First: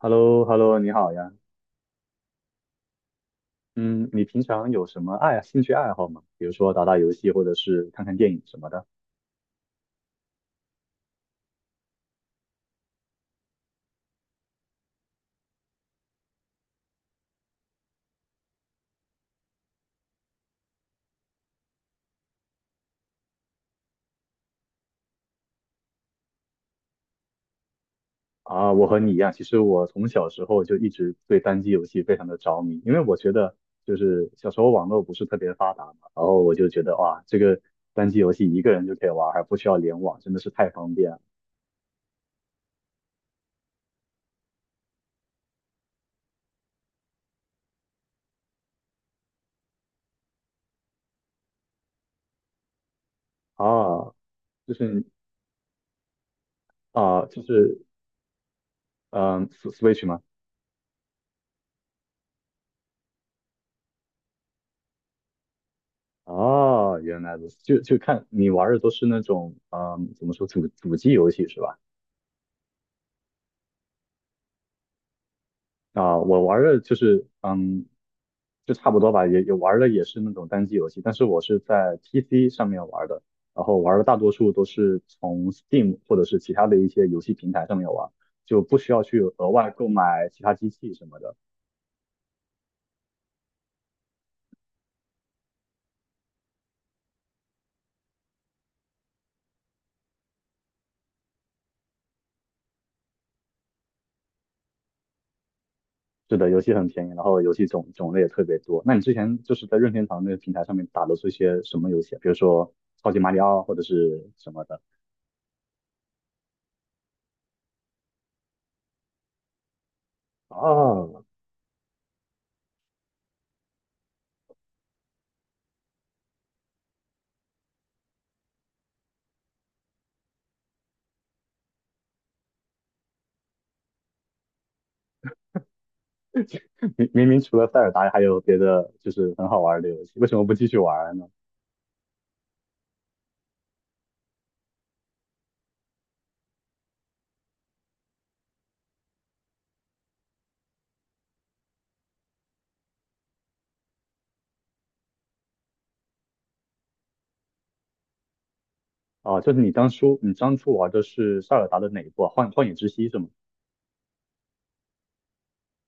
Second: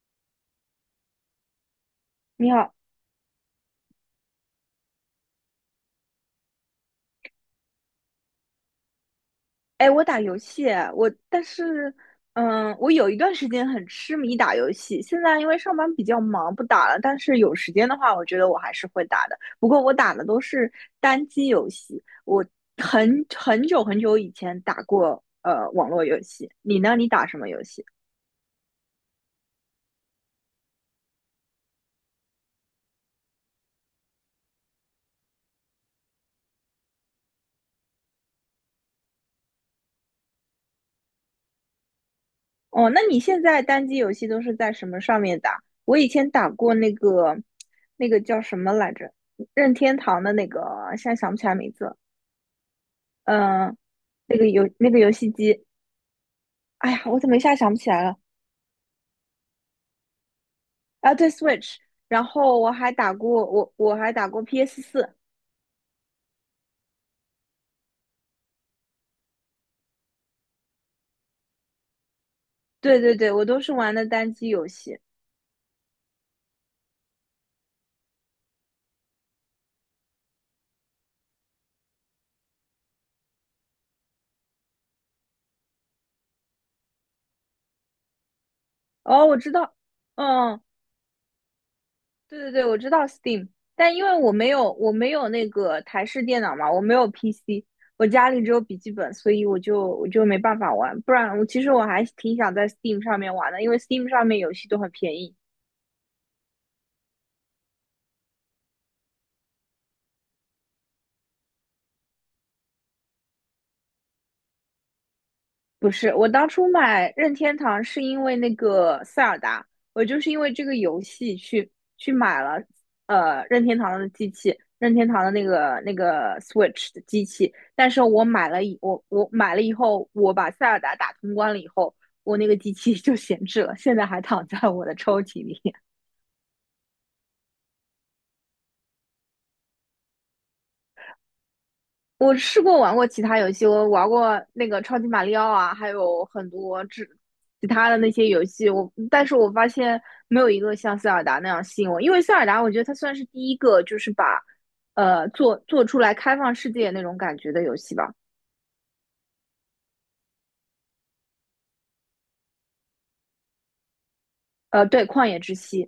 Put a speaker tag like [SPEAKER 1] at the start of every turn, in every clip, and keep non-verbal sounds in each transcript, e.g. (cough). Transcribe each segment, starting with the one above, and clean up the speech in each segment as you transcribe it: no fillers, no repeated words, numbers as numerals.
[SPEAKER 1] h e l l o h e l l o 你好呀。
[SPEAKER 2] 你好。
[SPEAKER 1] 嗯，你平常有什么兴趣爱好吗？比如说打打游戏，或者是看看电影什么的。
[SPEAKER 2] 哎，我打游戏，我但是，我有一段时间很痴迷打游戏，现在因为上班比较忙，不打了。但是有时间的话，我觉得我还是会打的。不过我打的都是单机游戏，我很久很久以前打过网络游戏。你呢？你打什么游戏？
[SPEAKER 1] 啊，我和你一样，其实我从小时候就一直对单机游戏非常的着迷，因为我觉得就是小时候网络不是特别发达嘛，然后我就觉得哇，这个单机游戏一个人就可以玩，还不需要联网，真的是太方便了
[SPEAKER 2] 哦，那你现在单机游戏都是在什么上面打？我以前打过那个叫什么来着，任天堂的那个，现在想不起来名字了。嗯、呃
[SPEAKER 1] 啊！就
[SPEAKER 2] 那个
[SPEAKER 1] 是
[SPEAKER 2] 游戏机，哎呀，我
[SPEAKER 1] 啊，
[SPEAKER 2] 怎么一
[SPEAKER 1] 就
[SPEAKER 2] 下想不
[SPEAKER 1] 是
[SPEAKER 2] 起来了？
[SPEAKER 1] 嗯 s w i t c h 吗？
[SPEAKER 2] 啊，对，Switch,然后我还打过 PS4，
[SPEAKER 1] 哦，原来如此，就看你玩的都是那种怎么说主机游戏是吧？
[SPEAKER 2] 对对对，我都是玩的单机游戏。
[SPEAKER 1] 啊、我玩的就是，就差不多吧，也玩的也是那种单机游戏，但是我是在 PC 上面玩的，然后玩的大多数都是从 Steam 或者是其他的一些游戏平台上面玩，就不需要去
[SPEAKER 2] 哦，我
[SPEAKER 1] 额
[SPEAKER 2] 知
[SPEAKER 1] 外
[SPEAKER 2] 道。
[SPEAKER 1] 购买其他
[SPEAKER 2] 嗯，
[SPEAKER 1] 机器什么的。
[SPEAKER 2] 对对对，我知道 Steam,但因为我没有那个台式电脑嘛，我没有 PC,我家里只有笔记本，所以我就没办法玩。不然我其实我还挺想在 Steam 上面玩的，因为 Steam 上面游戏都很便宜。
[SPEAKER 1] 是的，游戏很便宜，然后游戏种类也特别多。那你之前就是在任天堂那个平台上面打的是一些什么游戏啊，比如说超级马里奥或者是什么的？
[SPEAKER 2] 不是，我当初买任天堂是因为那个塞尔达，我就是因为这个游
[SPEAKER 1] 哦，
[SPEAKER 2] 戏去买了任天堂的机器，任天堂的那个 Switch 的机器。但是我买了以后，我把塞尔达打通关了以后，我那个机器 (laughs) 就闲置了，现在还躺在我的抽屉里。
[SPEAKER 1] 明除了塞尔达，还有别的就是很好玩的游戏，为什么不继续玩呢？
[SPEAKER 2] 我试过玩过其他游戏，我玩过那个超级马里奥啊，还有很多其他的那些游戏。我，但是我发现没有一个像塞尔达那样吸引我，因为塞尔达我觉得它算是第一个就是把做出来开放世界那种感觉的游戏吧。
[SPEAKER 1] 啊，就是你当初玩的是塞尔达的哪一部啊？幻影之息是吗？
[SPEAKER 2] 对，《旷野之息》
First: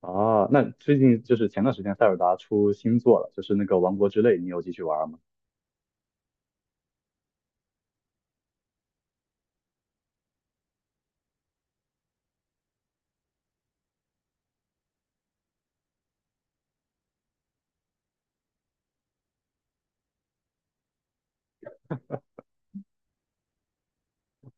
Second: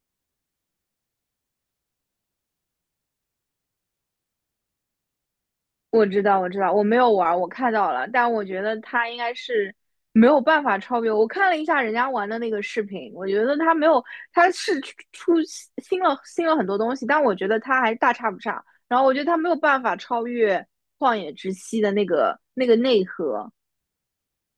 [SPEAKER 1] 啊，那最近就是前段时间塞尔达出新作了，就是那个王国之泪，你有继续玩吗？
[SPEAKER 2] 我知道，我知道，我没有玩儿，我看到了，但我觉得他应该是没有办法超越我。我看了一下人家玩的那个视频，我觉得他没有，他是出新了很多东西，但我觉得他还大差不差。然后我觉得他没有办法超越《旷野之息》的那个内核。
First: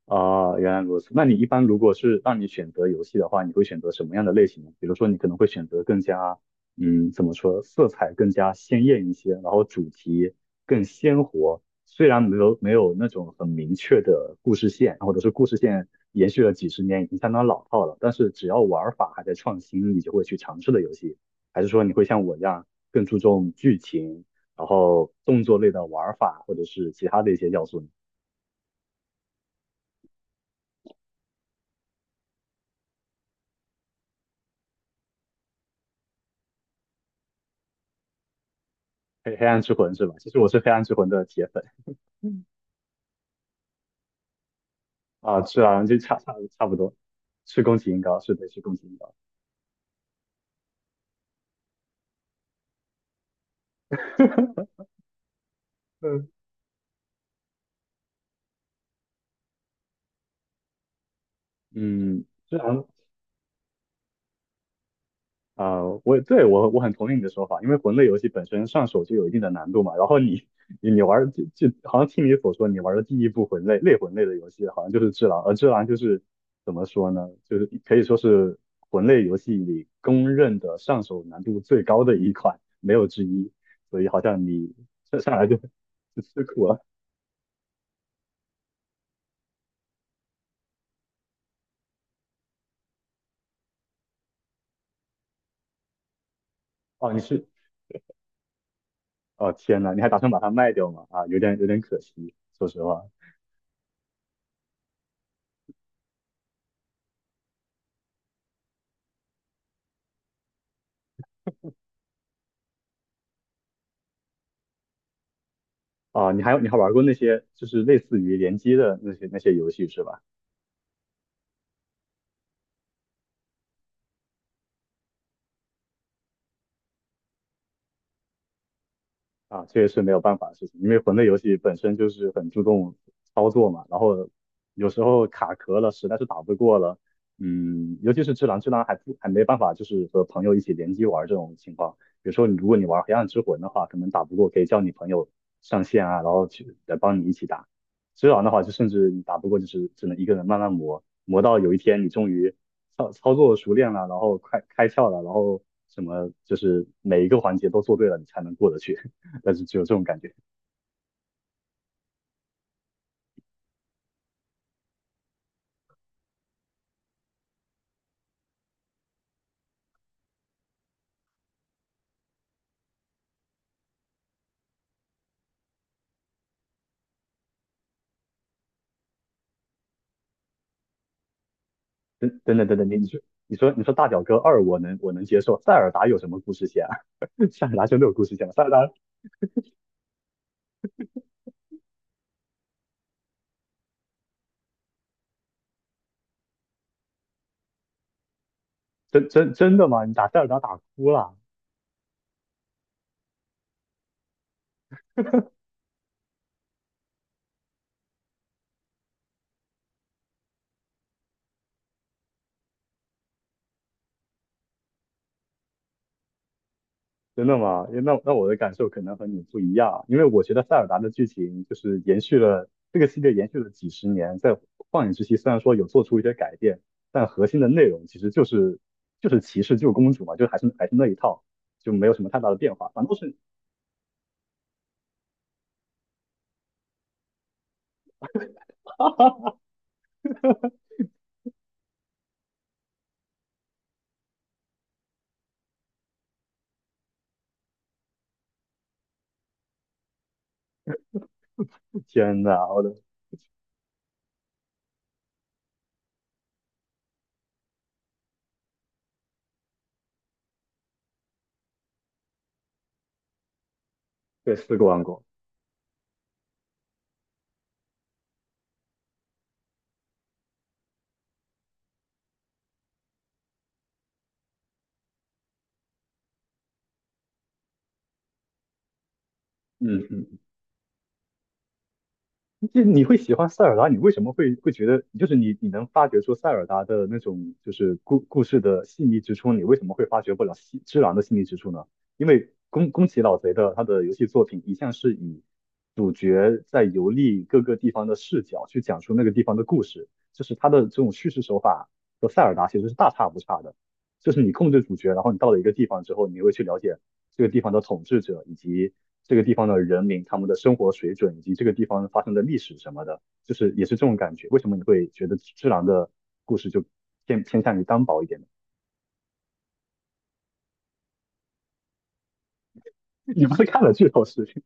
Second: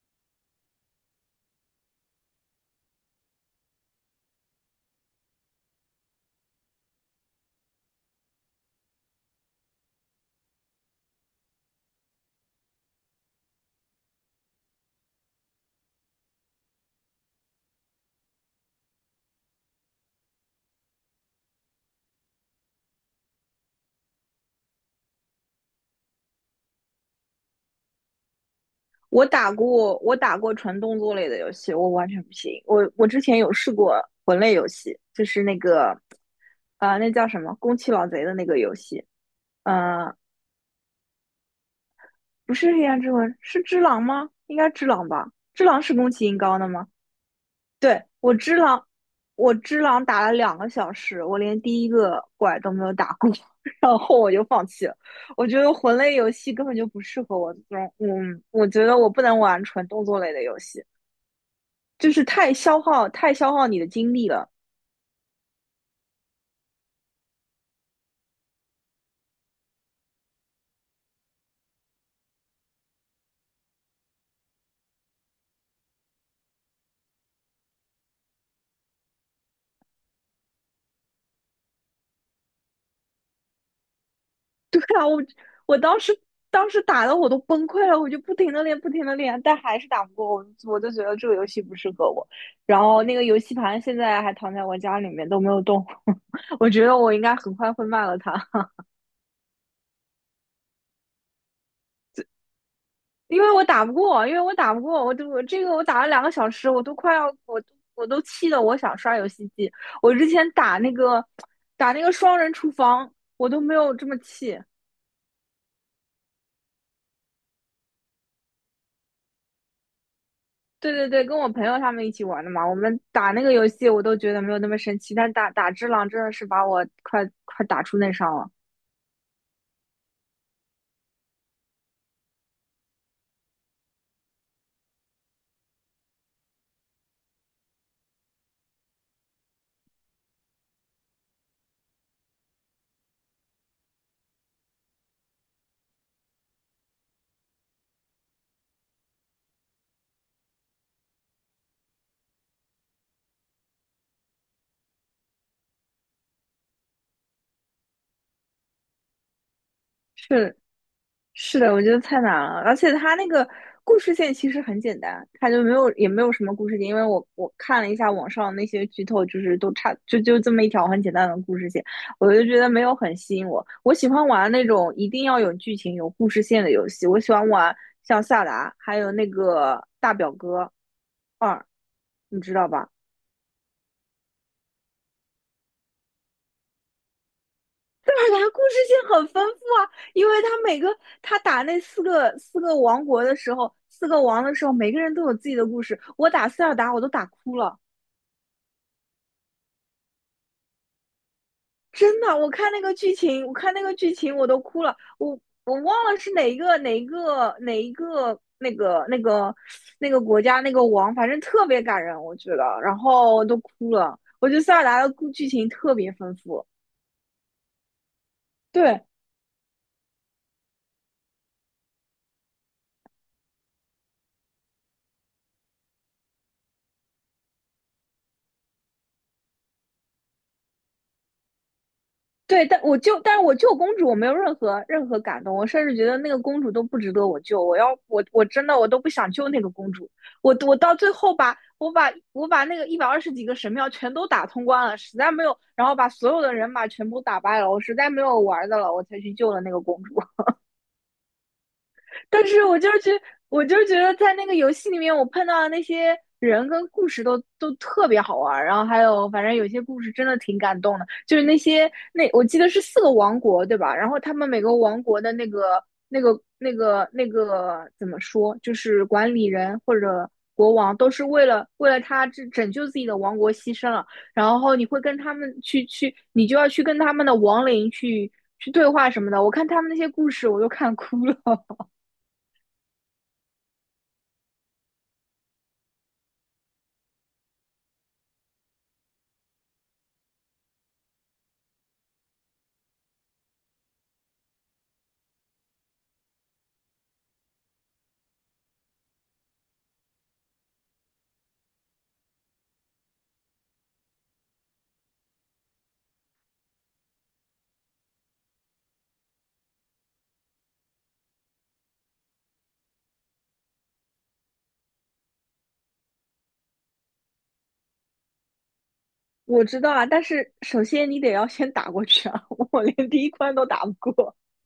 [SPEAKER 1] 啊，原来如此。那你一般如果是让你选择游戏的话，你会选择什么样的类型呢？比如说，你可能会选择更加，怎么说，色彩更加鲜艳一些，然后主题更鲜活。虽然没有那种很明确的故事线，或者是故事线延续了几十年，已经相当老套了，但是只要玩法还在创新，你就会去尝试的游戏。还是说你会像我一样更注重剧情，然后动作类的玩法，或者是其他的一些要素呢？
[SPEAKER 2] 我打过纯动作类的游戏，我完全不行。我之前有试过魂类游戏，就是那个，那叫什么《宫崎老贼》的那个游戏，
[SPEAKER 1] 黑暗之魂是吧？
[SPEAKER 2] 呃，
[SPEAKER 1] 其实我是黑暗之魂的铁粉。
[SPEAKER 2] 不是黑暗之魂，是只狼吗？应该只狼吧？
[SPEAKER 1] 啊，是
[SPEAKER 2] 只狼
[SPEAKER 1] 啊，
[SPEAKER 2] 是
[SPEAKER 1] 就
[SPEAKER 2] 宫
[SPEAKER 1] 差
[SPEAKER 2] 崎
[SPEAKER 1] 差
[SPEAKER 2] 英高
[SPEAKER 1] 差
[SPEAKER 2] 的
[SPEAKER 1] 不
[SPEAKER 2] 吗？
[SPEAKER 1] 多，是宫崎英
[SPEAKER 2] 对，
[SPEAKER 1] 高，是对，是宫崎英高。
[SPEAKER 2] 我只狼打了两个小时，我连第一个怪都没有打过，(laughs) 然后我就放弃了。我觉得魂类
[SPEAKER 1] 嗯
[SPEAKER 2] 游戏根本就不适合我这种。嗯，我觉得我不能玩纯动作类的游戏，就是
[SPEAKER 1] 嗯，
[SPEAKER 2] 太
[SPEAKER 1] 虽
[SPEAKER 2] 消
[SPEAKER 1] 然
[SPEAKER 2] 耗太消耗你的精力了。
[SPEAKER 1] 啊、呃我对我我很同意你的说法，因为魂类游戏本身上手就有一定的难度嘛。然后你 (laughs) 你玩儿就好像听你所说，你玩的第一部魂类的游戏好像就是《只狼》，而《只狼》就是怎么说呢？就是可以说是魂类游戏里公认的上手难度最高的一款，没有之一。所以好像你
[SPEAKER 2] 对啊，我
[SPEAKER 1] 上来就
[SPEAKER 2] 我当时
[SPEAKER 1] (laughs) 就吃苦
[SPEAKER 2] 当时
[SPEAKER 1] 了。
[SPEAKER 2] 打的我都崩溃了，我就不停的练，不停的练，但还是打不过我，我就觉得这个游戏不适合我。然后那个游戏盘现在还躺在我家里面都没有动，(laughs) 我觉得
[SPEAKER 1] 哦
[SPEAKER 2] 我应该很快会卖了它，
[SPEAKER 1] 哦，天呐，你还打算把它卖掉吗？啊，有点可惜，说实话。
[SPEAKER 2] (laughs) 因为我打不过，因为我打不过，我都我这个我打了两个小时，我都气得我想刷游戏机。我之前打那个双人厨房，我都没有这么气。
[SPEAKER 1] 啊，你还玩过那些就是类似于联机的那些游戏是吧？
[SPEAKER 2] 对对对，跟我朋友他们一起玩的嘛，我们打那个游戏我都觉得没有那么神奇，但打打只狼真的是把我快打出内伤了。
[SPEAKER 1] 啊，这个是没有办法的事情，因为魂类游戏本身就是很注重操作嘛，然后有时候卡壳了，实在是打不过了，尤其是只狼，只狼还没办法，就是和朋友一起联机玩这种情况。比如说如果你玩黑暗之魂的话，可能打不过可以叫你朋友上线啊，然后去来帮你一起打。只狼的话，就甚至你打不过，就是只能一个人慢慢磨，磨到有一天你终于操作熟练了，然后快开窍了，然后什么就是每一个环节都做对了，你才能过得去。但是只有这种感觉。
[SPEAKER 2] 是，是的，我觉得太难了，而且它那个故事线其实很简单，它就没有也没有什么故事线，因为我看了一下网上那些剧透，就是都差就就这么一条很简单的故事线，我就觉得没有很吸引我。我喜欢玩那种一定要有剧情、有故事线的游戏，我喜欢玩像《萨达》还有那个《大表哥二》，
[SPEAKER 1] 等
[SPEAKER 2] 你知
[SPEAKER 1] 等等
[SPEAKER 2] 道
[SPEAKER 1] 等等，
[SPEAKER 2] 吧？
[SPEAKER 1] 你说大表哥二我能接受，塞尔达有什么故事线啊？(laughs) 塞尔达真的有
[SPEAKER 2] 塞
[SPEAKER 1] 故
[SPEAKER 2] 尔
[SPEAKER 1] 事线
[SPEAKER 2] 达
[SPEAKER 1] 吗？
[SPEAKER 2] 故
[SPEAKER 1] 塞尔
[SPEAKER 2] 事
[SPEAKER 1] 达
[SPEAKER 2] 性很丰富啊，因为他打那四个王国的时候，四个王的时候，每个人都有自己的故事。我打塞尔达，我都打哭了，
[SPEAKER 1] 真的吗？你打塞尔达打哭了，
[SPEAKER 2] 真的。我看那个剧情，我看那个剧情，我都哭了。我忘了是哪一个那个国家那个王，反正特别感人，我觉得，然后都哭了。我觉得塞尔达的故剧情特别丰富，
[SPEAKER 1] 真的吗？那我的感受可
[SPEAKER 2] 对，
[SPEAKER 1] 能和你不一样啊，因为我觉得塞尔达的剧情就是延续了这个系列延续了几十年，在旷野之息虽然说有做出一些改变，但核心的内容其实就是骑士救公主嘛，就还是那一套，就没有什么太大的
[SPEAKER 2] 对，
[SPEAKER 1] 变化，反倒是
[SPEAKER 2] 但是我救公主，我没有任何感动，我甚至觉得那个公主都不值得我救。我要我我真的我都不想救那个公主。我到最后把那个120几个神庙全都打通关了，实在没有，然后把所有的人马全部打败了，我实在没有玩的了，我才去救了那个公主。
[SPEAKER 1] 天
[SPEAKER 2] 但
[SPEAKER 1] 呐，
[SPEAKER 2] 是我就是觉得我就是觉得在那个游戏里面，我碰到的那些人跟故事都特别好玩，然后还有反正有些故事真的挺感动的，就是那我记得是四个王国对吧？然后他们
[SPEAKER 1] 对
[SPEAKER 2] 每个
[SPEAKER 1] 四个王
[SPEAKER 2] 王国
[SPEAKER 1] 国。
[SPEAKER 2] 的那个怎么说，就是管理人或者国王都是为了拯救自己的王国牺牲了，然后你会跟他们你就要去跟他们的亡灵去对话什么的。我看他们那些
[SPEAKER 1] 嗯。
[SPEAKER 2] 故事，我都看哭了。(laughs)
[SPEAKER 1] 就你会喜欢塞尔达，你为什么会觉得，就是你能发掘出塞尔达的那种就是故事的细腻之处，你为什么会发掘不了西之狼的细腻之处呢？因为宫崎老贼的他的游戏作品一向是以主角在游历各个地方的视角去讲述那个地方的故事，就是他的这种叙事手法和塞尔达其实是大差不差的。就是你控制主角，然后你到了一个地方之后，你会去了解这个地方的统治者以及这个地方的人民他们的生活水准以及这个地方发生的历史什么的，就是也是这种感觉。为什么你会觉得智狼的故事就偏向于单薄一点呢？
[SPEAKER 2] 我知道啊，但是首先你得要先打过去啊！(laughs) 我连第一
[SPEAKER 1] (laughs) 你不
[SPEAKER 2] 关
[SPEAKER 1] 是
[SPEAKER 2] 都
[SPEAKER 1] 看
[SPEAKER 2] 打
[SPEAKER 1] 了
[SPEAKER 2] 不
[SPEAKER 1] 剧透
[SPEAKER 2] 过。
[SPEAKER 1] 视频？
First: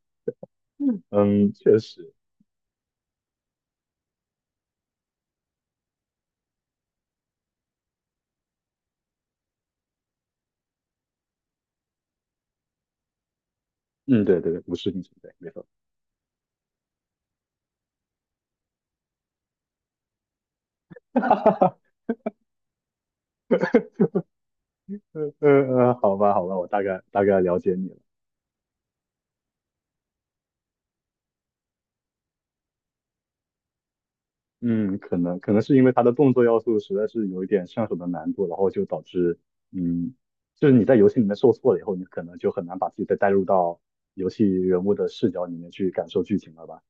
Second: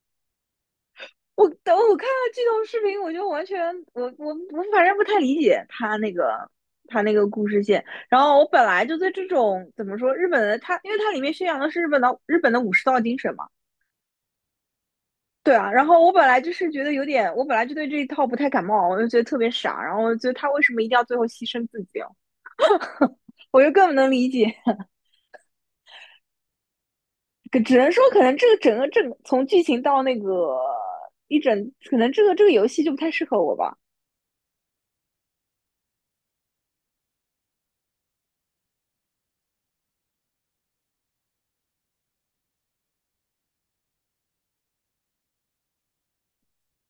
[SPEAKER 1] 嗯，
[SPEAKER 2] 等
[SPEAKER 1] 确
[SPEAKER 2] 我看
[SPEAKER 1] 实。
[SPEAKER 2] 了这种视频，我就完全我我我反正不太理解他那个故事线。然后我本来就对这种怎么说日本的他，因为它里面宣扬的是日本的武士道精神嘛，
[SPEAKER 1] 嗯，对对对，无视频存在，没
[SPEAKER 2] 对
[SPEAKER 1] 错。
[SPEAKER 2] 啊。然后我本来就是觉得有点，我本来就对这一套不太感冒，我就觉得特别傻。然后我觉得他为什么一定要最后牺牲自
[SPEAKER 1] (laughs)
[SPEAKER 2] 己啊？我就更不能理解。
[SPEAKER 1] 嗯嗯，好吧好吧，我大概了解
[SPEAKER 2] 只
[SPEAKER 1] 你
[SPEAKER 2] 能
[SPEAKER 1] 了。
[SPEAKER 2] 说可能这个整个这个从剧情到那个可能这个游戏就不太适合我吧。
[SPEAKER 1] 嗯，可能是因为它的动作要素实在是有一点上手的难度，然后就导致，嗯，就是你在游戏里面受挫了以后，你可能就很难把自己再带入到游戏人物的视角里面去感受剧情了吧？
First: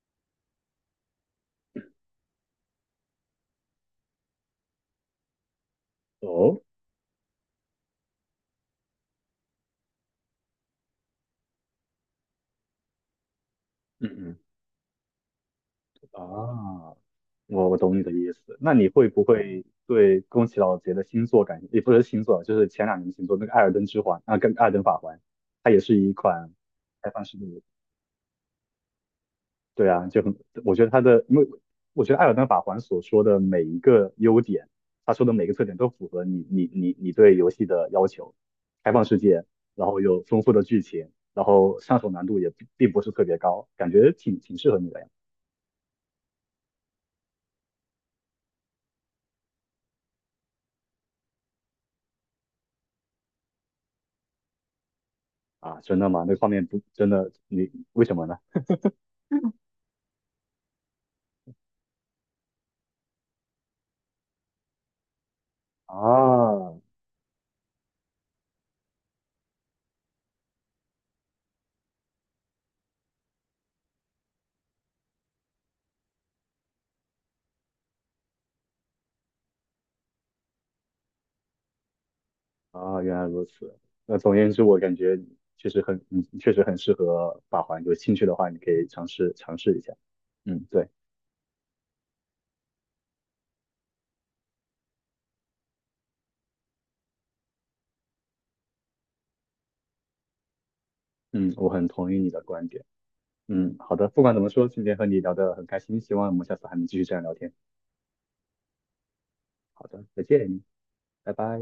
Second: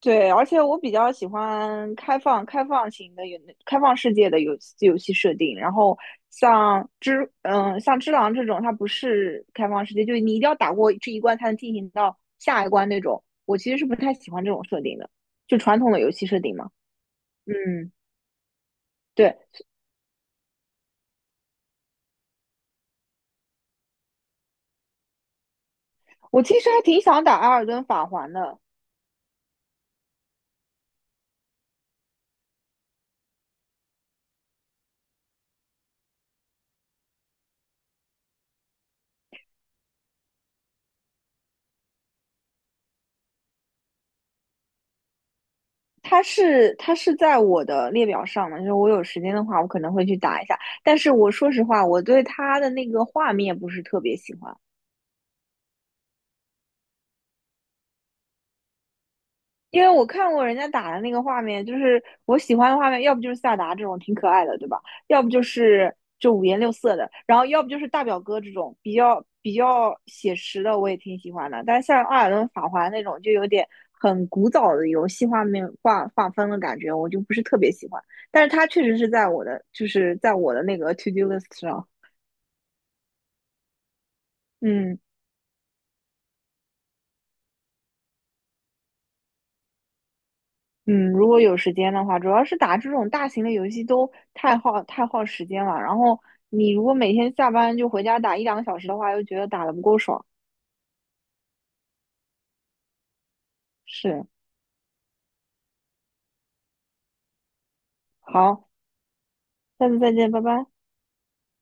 [SPEAKER 2] 对，而且我比较喜欢开放世界的游戏设定。然后
[SPEAKER 1] 哦，
[SPEAKER 2] 像只狼这种，它不是开放世界，就是你一定要打过这一关才能进行到下一关那种。我其实是不
[SPEAKER 1] 嗯
[SPEAKER 2] 太喜
[SPEAKER 1] 嗯，
[SPEAKER 2] 欢这种设定的，就传统的游戏设定嘛。
[SPEAKER 1] 啊，我
[SPEAKER 2] 嗯，
[SPEAKER 1] 懂你的意思。那你会不
[SPEAKER 2] 对，
[SPEAKER 1] 会对宫崎老杰的新作感，也不是新作，就是前两年的新作那个《艾尔登之环》啊，跟《艾尔登法环》，它也是一
[SPEAKER 2] 我
[SPEAKER 1] 款
[SPEAKER 2] 其实还挺
[SPEAKER 1] 开放
[SPEAKER 2] 想
[SPEAKER 1] 式
[SPEAKER 2] 打
[SPEAKER 1] 的。
[SPEAKER 2] 《艾尔登法环》的，
[SPEAKER 1] 对啊，就很，我觉得他的，因为我觉得艾尔登法环所说的每一个优点，他说的每个特点都符合你对游戏的要求，开放世界，然后有丰富的剧情，然后上手难度也并不是特别高，感觉挺适合你的呀。
[SPEAKER 2] 它是在我的列表上嘛，就是我有时间的话，我可能会去打一下。但是我说实话，我对它的那个画面不是特别喜欢，
[SPEAKER 1] 啊，真的吗？那个画面不真的，你为什么呢？嗯，
[SPEAKER 2] 因为我看过人家打的那个画面，就是我喜欢的画面，要不就是萨达这种挺可爱的，对吧？要不就是就五颜六
[SPEAKER 1] 啊
[SPEAKER 2] 色的，然后要不就是大表哥这种比较写实的，我也挺喜欢的。但是像《阿尔顿法环》那种，就有点很古早的游戏画面画画风的感觉，我就不是特别喜欢。但是它确实是在我的，就是在我的那个 to do list 上。
[SPEAKER 1] 啊，原来如此。那总而言之，我感
[SPEAKER 2] 嗯，
[SPEAKER 1] 觉确实很，你确实很适合法环。有兴趣的话，你可以尝试尝试一下。嗯，对。
[SPEAKER 2] 嗯，如果有时间的话，主要是打这种大型的游戏都太耗时间了。然后你如果每天下班就回家打一两个小时的话，又觉得打得不够爽。
[SPEAKER 1] 嗯，我很同意你的观点。嗯，好的，不
[SPEAKER 2] 是，
[SPEAKER 1] 管怎么说，今天和你聊得很开心，希望我们下次还能继续这样聊天。
[SPEAKER 2] 好，
[SPEAKER 1] 好
[SPEAKER 2] 下次
[SPEAKER 1] 的，
[SPEAKER 2] 再
[SPEAKER 1] 再
[SPEAKER 2] 见，拜
[SPEAKER 1] 见，
[SPEAKER 2] 拜。
[SPEAKER 1] 拜拜。